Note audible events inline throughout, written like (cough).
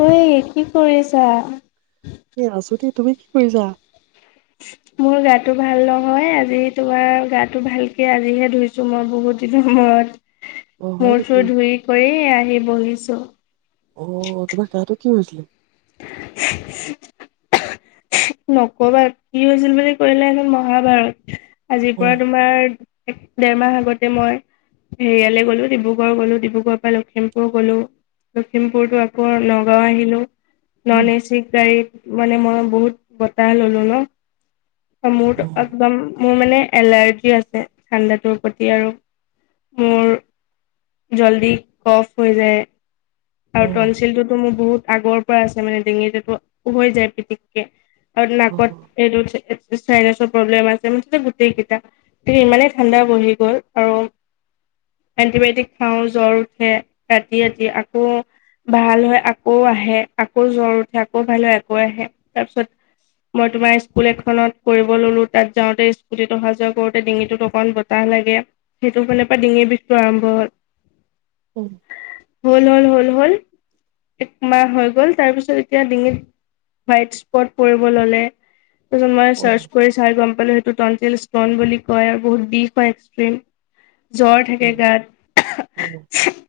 ঐ কি কৰি আছা? এ আছো দে তুমি কি কৰিছা? মোৰ গাটো ভাল নহয় আজি তোমাৰ গাটো ভালকে আজিহে ধুইছো মই বহুত দিনৰ মূৰত। অ হয় মূৰ নেকি চূৰ ধুই কৰি আহি বহিছো। অ। অ তোমাৰ তাহো কি হৈছিলে? (unintelligible) নকবা কি হৈছিল বুলি কলে এখন মহাভাৰত। আজিৰ অ পৰা তোমাৰ এক দেৰমাহ আগতে মই হেৰিয়ালে গলো ডিব্ৰুগড় গলো, ডিব্ৰুগড়ৰ পৰা লখিমপুৰ গলো, লখিমপুৰতো আকৌ নগাঁও আহিলো। নন উম এচি গাড়ীত মানে মই বহুত বতাহ ললো ন। অ মূৰ টো একদম মোৰ মানে এলাৰ্জি আছে ঠাণ্ডাটোৰ প্ৰতি আৰু মোৰ জল্দি কফ হৈ যায়। অ আৰু তলচিলটোতো মোৰ বহুত আগৰ পৰা আছে মানে ডিঙিটোটো হৈ যায় পিতিককে। আৰু অ নাকত এইটো চাইনাছৰ প্ৰব্লেম আছে মুঠতে গোটেই কেইটা ইমানেই ঠাণ্ডা বহি গল আৰু এণ্টিবায়টিক খাওঁ জ্বৰ উঠে ৰাতি ৰাতি আকৌ ভাল হয় আকৌ আহে, আকৌ জ্বৰ উঠে আকৌ ভাল হয় আকৌ আহে, তাৰপিছত মই তোমাৰ স্কুল এখনত কৰিব ললো তাত যাওঁতে স্কুটিত অহা যোৱা কৰোতে ডিঙিটোত অকন বতাহ লাগে সেইটো ফালৰ পৰা ডিঙিৰ বিষটো আৰম্ভ হল। অ হল হল হল একমাহ হৈ গ'ল তাৰপিছত এতিয়া ডিঙিত হোৱাইট স্পট পৰিব ললে। তাৰপাছত মই অ চাৰ্চ কৰি চাই গম সেইটো টনচিল ষ্টোন বুলি কয় আৰু বহুত বিষ হয় এক্স্ৰিম। জ্বৰ অ অ থাকে অ গাত।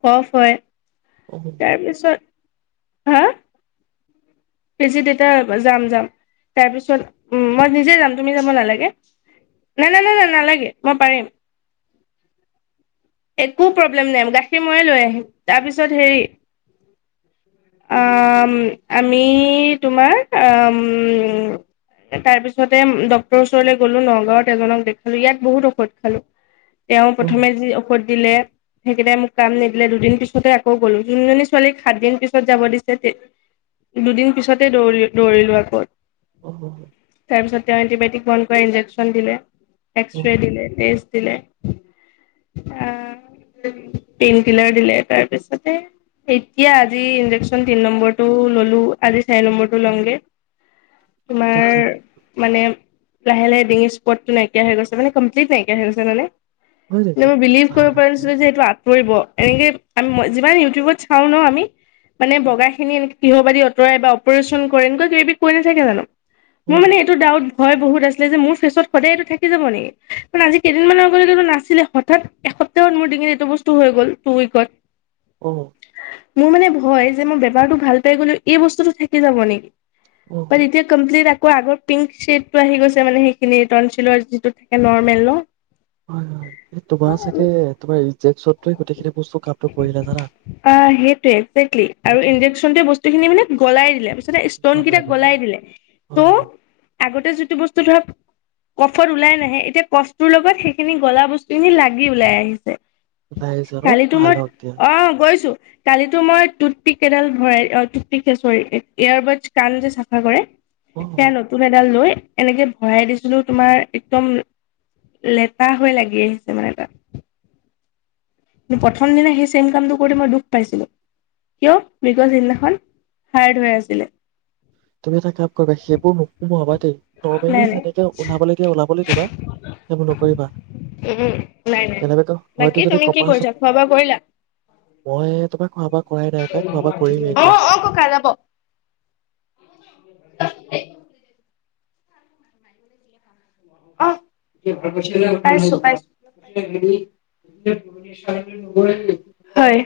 কফ হয়। তাৰপিছত হা? পিছে তেতিয়া মই যাম-যাম, তাৰপিছ মই নিজে যাম তুমি যাব নালাগে। না-না-না-না নালাগে, মই পাৰিম। একো প্ৰব্লেম নাই গাখীৰ মই লৈ আহিম তাৰপিছত হেৰি আ-ম-আ-ম আমি তোমাৰ আ-ম, তাৰপিছতে উম, ডক্তৰৰ ওচৰলৈ গ'লো, নগাঁওত এজনক দেখালো। ইয়াত বহুত ঔষধ খালো তেওঁ প্ৰথমে যি ঔষধ দিলে সেইকেইটাই মোক কাম নিদিলে, দুদিন পিছতে আকৌ গ'লো। যোনজনী ছোৱালীক সাতদিন পিছত যাব দিছে তে দুদিন পিছতে দৌৰি-দৌৰিলো আকৌ। অ অ, তাৰপিছত তেওঁ এণ্টিবায়টিক বন কৰি ইঞ্জেকচন দিলে। অ, এক্সৰে দিলে (unintelligible) দিলে, আ-পেইনকিলাৰ দিলে তাৰপিছতে। এতিয়া আজি ইনজেকচন তিন নম্বৰটো ল লো, আজি চাৰি নম্বৰটো লমগে। আচ্ছা আচ্ছা তোমাৰ মানে লাহে লাহে ডিঙি স্পতটো নাইকিয়া হৈ গৈছে, মানে কমপ্লিট নাইকিয়া হৈ গছে মানে। হয় এ নেকি মই বিলিভ ভাল কৰিব পাৰা এতিয়া নছিলো যে এইটো আঁতৰিব। এনেকে আ-মই যিমান ইউটিউবত চাও ন আমি মানে অ বগাখিনি এনেক কিহবাযি অত অতৰাই বা অপাৰেচন কৰিব, এনেকুৱা কিবা কিবি কৰি নাথাকে জানো? অ মোৰ মানে এইটো ডাউট ভয় বহুত আছিলে যে, মোৰ ফেচত সদায় এইটো থাকি যাব নেকি, কাৰণ আজি কেইদিনমানৰ আগলৈকেো নাছিলে হঠাৎ এসপ্তাহত মোৰ ডিঙিত এইটো বস্তু হৈ গ'ল টু, উইকত। অ'। মোৰ মানে ভয় যে, মই বেমাৰটো ভাল পাই গ'লো এই বস্তুতটো থাকি যাব নে অ, বাত এতিয়া কমপ্লিট আ আকৌ আগৰ পিংক শ্বেডটো আহি গৈছে মানে সেইখিনি টনচিলৰ যিটো থাকে নৰ্মেল ন হয়, হয় এই তোমাৰ চাগে তোমাৰ‌ ইনজেকচনটোৱে গোটেইখিনি বস্তু কামটো কৰিলে জানা। অ', সেইটোৱে গোটেইখিনি মানে গলাই দিলে ষ্টন কিটা গলাই দিলে, হয় হয় ত' আগত তাতে যিটো বস্তু ধৰক কফত ওলাই নাহে, এতিয়া কফটোৰ লগত সেইখিনি গলা বস্তুখিনি লাগি ওলাই আহিছে। ওলাই আহিছে ন কালিতো ভাল মই হওক দিয়া অ', গৈছোঁ কালিতো মই টুথ পিক এডাল ভৰাই অ' (unintelligible) চৰি এয়াৰবাদচ কান যে, চাফা কৰে। অ সেয়া নতুন এডাল লৈ এনেকে ভৰাই দিছিলোঁ, তোমাৰ একদম লেটা হৈ লাগি আহিছে মানে তাত। কিন্ত প্ৰথম দিনা সেই চেইম কামটো কৰি মই দুখ পাইছিলোঁ, কিয় বিকজ সিদিনাখন হাৰ্ড হৈ আছিলে। তুমি এটা কাম কৰিবা সেইবোৰ নুসোমাবা দেই নাই নৰ্মেলি নাই। যেনেকে ওলাবলৈ দিয়া ওলাবলৈ দিবা সেইবোৰ নকৰিবা উম নাই নাই কেনেবাকৈ বাকী হয়তো যদি তুমি কপাল কি কৰিছা খোৱা বোৱা কৰিলা? তোমাৰ খোৱা বোৱা কৰাই নাই পাই খোৱা বোৱা কৰিমেই এতিয়া অহ অহ ককা ৰব। । (unintelligible) অ পাইছো পাইছো হয়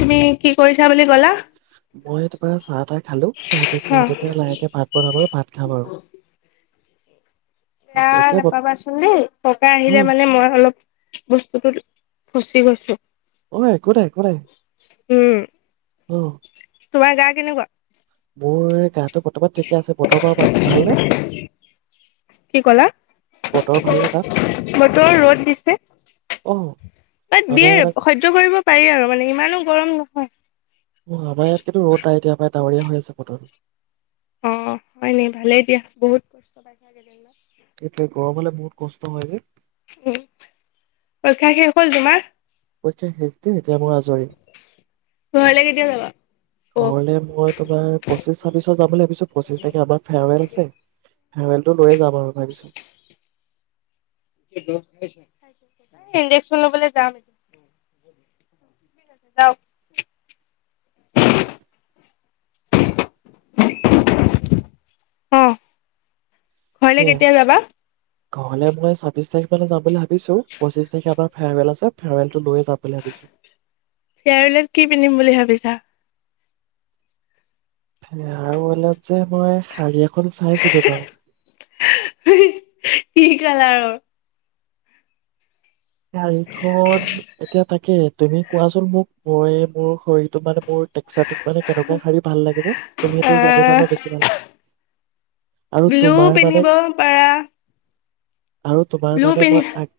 তুমি কি কৰিছা বুলি কলা? মই এতি চাহ তাহ খালো তাৰ অ পিছত এতিয়া লাহেকে ভাত বনাব আৰু ভাত খাম আও বেয়া নাপাবাচোন দেই ককা আহিলে অ মানে মই অলপ বস্তুটো ফচি গৈছো। অ একো নাই - একো নাই উম অহ। তোমাৰ গা কেনেকুৱা? মোৰ গাত কি কলা বতৰ ভালনে তাত বতৰৰ ৰ'দ দিছে অ এ আমাৰ ইয়াত বিয়েত আক- সহ্য কৰিব পাৰি আৰু মানে ইমানো গৰম নহয়। অ আমাৰ ইয়াত কিন্তু ৰ'দ নাই এতিয়া আমাৰ ডাৱৰীয়া হৈ আছে বতৰ- অ হয় নি ভালেই দিয়া বহুত ত' পাইছা গেবেন ন এতিয়া গৰম হলে বহুত কষ্ট হয় ন উম পৰীক্ষা শেষ হ'ল তোমাৰ কচে হে্তুন এতিয়া মোৰ আজৰি ঘৰলে কেতিয়া যাবা অ ঘৰলে মই তোমাৰ পঁচিশ ছাব্বিশ যাম বুলি ভাবিছো পঁচিশ তাৰিখে আমাৰ ফেয়াৰৱেল আছে ফেয়াৰৱেলটো লৈয়ে যাম আৰু ভাবিছ ৰেষ্ট পাইছা ইশজেকচন লবলৈ যাম অহ অহ সেয়াই ঘৰলে মই চাবিছ তাৰিখলে যাবলৈ হেইটো চিৱৰ পঁছিছ তাৰিখ আমাৰ ফেয়াৰৱেল আছে ফেয়াৰ ফেয়াৰৱেলত কি পিন্ধিম বুলি ভাবিছা মলত যে মই শাৰী এখন চাইছিলো বাৰু কি কালালৰ শাৰীখন এতিয়া তাক কিয় তুমি কোৱাচোন মোক মই মোৰ শৰীৰটো মানে মোৰ টেকচাৰতোত মানে কেনেকুৱা শাৰী ভাল লাগিব তুমি সেইটো জানি আহ ললে বেছি ভাল আৰু ব্লু তোমাৰ মানে পিন্ধিব পাৰা আৰু তোমাৰ ব্লু মানে পিন্ধি মই আগ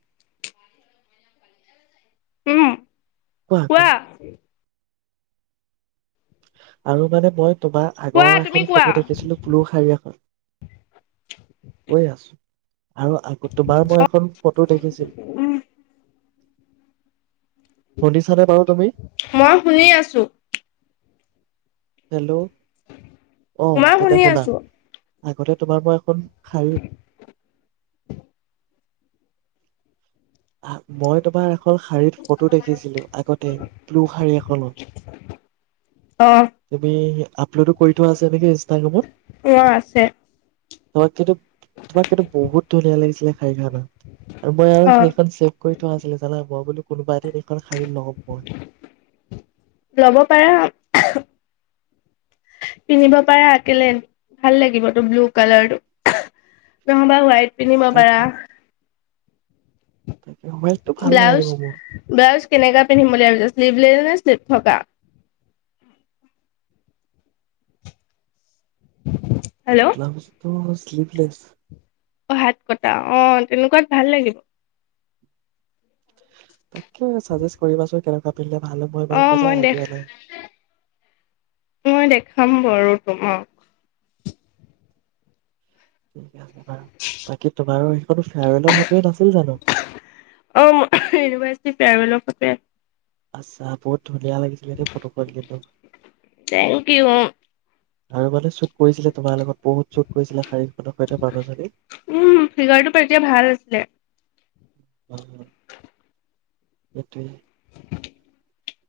উম কোৱা আৰু মানে মই ত বা কোৱা আগৰ তুমি এখন কোৱা ফটো দেখিছিলো পুলু শাৰী এখন কৈ আছো আৰু আগ ত বাও মই এখন ফটো দেখিছিল উম তুমি? মই শুনি আছো। হেল্ল'। অহ মই তেনে শুনি শুনা। আছো আগতে তোমাৰ মই এখন শাৰী মই তোমাৰ এখন শাৰীত ফটো দেখিছিলো আগতে ব্লু শাৰী অ এখনত। তুমি আপলোডো কৰি থোৱা আছা নেকি ইনষ্টাগ্ৰামত। মোৰ আছে ত কিটোব তোমাক কিন্তু বহুত ধুনীয়া লাগিছিলে শাৰী খানাত আৰু মই আৰু অ সে কৰি থোৱা আছিলে জানা মই বোলো কোনোবা এটে (unintelligible) কাৰণ শাৰীৰ লগত ল'ব পাৰা (unintelligible) পিন্ধিব পাৰে আকলে ভাল লাগিব তো ব্লু কালাৰটো নহবা হোৱাইট। পিন্ধিব পাৰা। তাকে তাকে হোৱাইটটো ভাল ব্লাউছ নালাগিব মোৰ ব্লাউছ কেনেকা পিন্ধিম বুলি ভাবিছ শ্নিভলি নে শ্লিভ থকা হেল্ল' (unintelligible) অ স্লিপলেছ অ হাত কটা অ তেনেকুৱাত ভাল লাগিব তাকে চাজেষ্ট কৰিবাচোন কেন পিন্ধিলে ভাল মই ইমান অ মানে মই আই দেখ দিয়া নাই খাম বাৰু তোমাক উম বাৰু বাকী তোমাৰো সেইখনো ফেয়াৰেল ফটোৱে নাছিল জানো টি ফেয়াৰৱেল ফটোৱে আচ্ছা বহুত ধুনীয়া লাগিছিলে দেই ফটো খন কিন্তু থেংক ইউ আৰু মানে চুপ কৰিছিলে তোমাৰ লগত বহুত চোত কৰিছিলে শাৰীখনৰ সৈতে মানুহজনী উম ফিগাৰটো তেতিয়া ভাল আছিলে অহ সেইটোৱে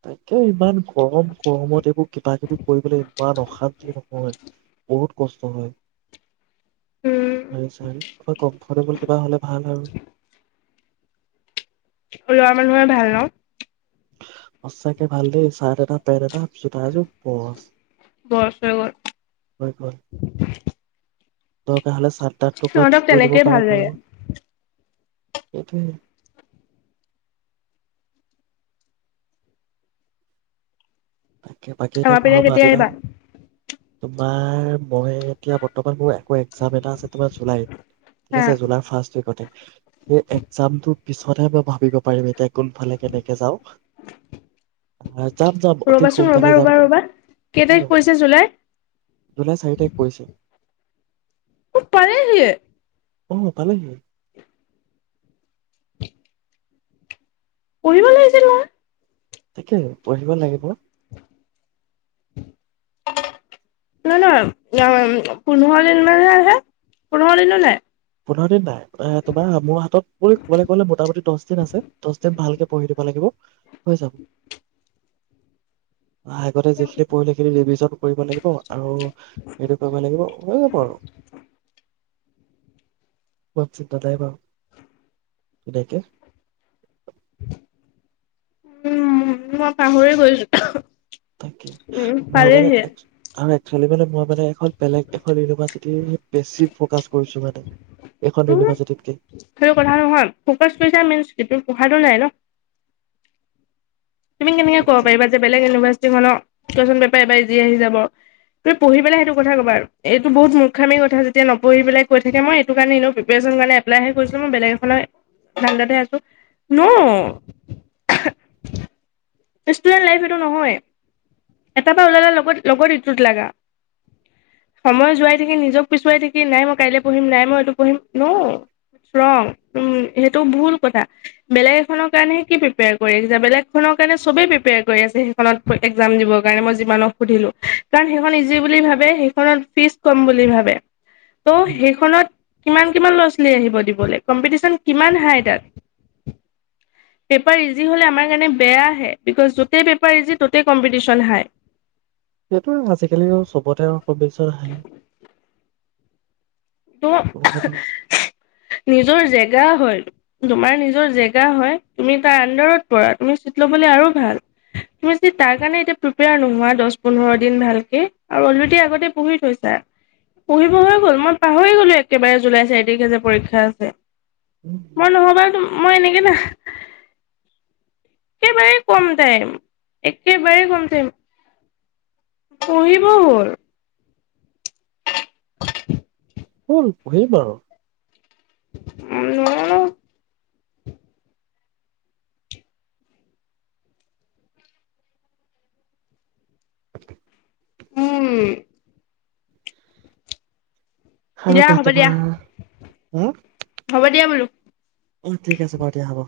তাকে ইমান গৰম গৰমত এইবোৰ কিবা কিবি কৰিবলে ইমান অশান্তি নহয় বহুত কষ্ট উম হয় চাৰ কিবা কমফৰ্টেবল কিবা হ'লে ভাল আৰু ওলোৱা মানুহে ভাল ন সঁচাকে ভাল দে (unintelligible) বয়স হৈ গ'ল (unintelligible) হৈ গ'ল দৰকাৰ হ'লে (unintelligible) সিহঁতক ঠিক কৰি ল'ব তেনেকেই পাৰে‌ ভাল লাগে (unintelligible) সেইটোৱে। তাকে, বাকী এতিয়া আমাৰ পিনে ঘৰৰ মা কেতিয়া আহিবা দেউতাহঁত তোমাৰ, মই এতিয়া বৰ্তমান (unintelligible) একজাম এটা আছে তোমাৰ জুলাই, ঠিক হা আছে, জুলাই ফ্ৰষ্ট ওইকতে, একজামটো পিছতহে মই ভাবিব পাৰিম এতিয়া কোনফালে কেনেকে যাওঁ, আ, যাম, যাম। অতি ৰ'বাচোন ৰ'বা, সোনকালে ৰ'বা, যাম ৰ'বা অ কেই তাৰিখ পৰিছে জুলাই? জুলাই চাৰি তাৰিখ পৰিছে পালেহিয়ে অ', পালেহিয়ে। পঢ়িব লাগিছিল নহয় তাকে, পঢ়িব লাগিব। ন, ন, পোন্ধৰ দিন মানহে আছে, পোন্ধৰ দিনো নাই। পোন্ধৰ দিন নাই এ, তোমাৰ মোৰ হাতত বুলি ক'বলৈ গ'লে মোটামুটি দচ দিন আছে, দচ দিন ভালকে পঢ়ি দিব লাগিব হৈ যাব। আগতে যিখিনি পঢ়িলোঁ সেইখিনি ৰিভিজন কৰিব লাগিব, আৰু (unintelligible) কৰিব লাগিব হৈ যাব আৰু ইমান চিন্তা নাই বাৰু, তেনেকে উম, মই পাহৰি গৈছোঁ তাকে, মই মানে আমে। খেলিবলৈ মাত। মানে এখন বেলেগ এখন ইউনিভাৰ্চিটি বেছি ফকাচ কৰিছো মানে এখন উম ইউনিভাৰ্চিটিতকে। সেইটো কথা কোনো নাই ন। তুমি কেনেকে ক'ব একচুৱেলি। পাৰিবা যে বেলেগ ইউনিভাৰ্চিটিৰখন কুৱেশ্যন পেপাৰ এবাৰ ইজি আহি যাব। তুমি পঢ়িবানে সেইটো কথা কবা, আৰু এইটো বহুত মূখামিৰ কথা যেতিয়া নপঢ়ি পেলাই কৈ থাকে মই এইটো কাৰণে এনে প্ৰিপেশ্যন কাৰণে এপ্লাইহে কৰিছিলো মই বেলেগ এখননৰ ধান্দাতে আছোঁ ন। ষ্টুডেন্ট লাইফ এইটো নহয়, এটাৰ পৰা ওলালে লগত লগত ইটোত লগা সময় যোৱাই থাকি নিজক পিছোৱাই থাকিলে মই কাইলৈ পঢ়িম নাই মই এইটো পঢ়িম ন ৰং উম সেইটো ভুল কথা বেলেগ এখনৰ কাৰণেহে কি প্ৰিপেয়াৰ কৰি আছা বেলেগ এখনক। চবে প্ৰিপেয়াৰ কৰি আছে সেইখনত এক্সাম দিব কাৰণে মই যিমানক সুধিলোঁ কাৰণ সেইখন ইজি বুলি ভাবে কাৰণ সেইখনত ফ্ৰিছ কম বুলি ভাবে টো উম, হেইখনত কিমান কিমান ল'ৰা ছোৱালী আহিব দিবলৈ কম্পিটিচন কিমান হাই তাত পেপাৰ ইজি হ'লে আমাৰ কাৰণে বেয়া হে বিকজ য'তেই পেপাৰ ইজি ত'তেই কম্পিটিচন হায়। সেইটোৱে ভাল চেকেলিনত চবতে আৰু শোভেছাৰ হাঁহে। তোৰ উম, নিজৰ যে। বেয়া হয়লট তোমাৰ নিজৰ জেগা হয় তুমি তাৰ আনডাৰত পৰা তুমি চিট ল'বলৈ আৰু ভাল তুমি যি তাৰ কাৰণে এতিয়া প্ৰিপেয়াৰ নোহোৱা দহ পোন্ধৰ দিন ভালকে আৰু অলৰেডি আগতে পঢ়ি থৈছা পঢ়িব হৈ গ'ল মই পাহৰি গলি একেবাৰে জুলাই চাৰি তাৰিখে যে পৰীক্ষা আছে। মই নহ'বা তোম মই এনেকে না একেবাৰে কম টাইম, একেবাৰেই কম টাইম। পঢ়িব হ'ল (inaudible) হল পঢ়িম আৰু উম উম আৰু দিয়া কোৱা হ'ব দিয়া তোমাৰ হা হ'ব দিয়া বোলো অ ঠিক আছে বাৰু দিয়া হ'ব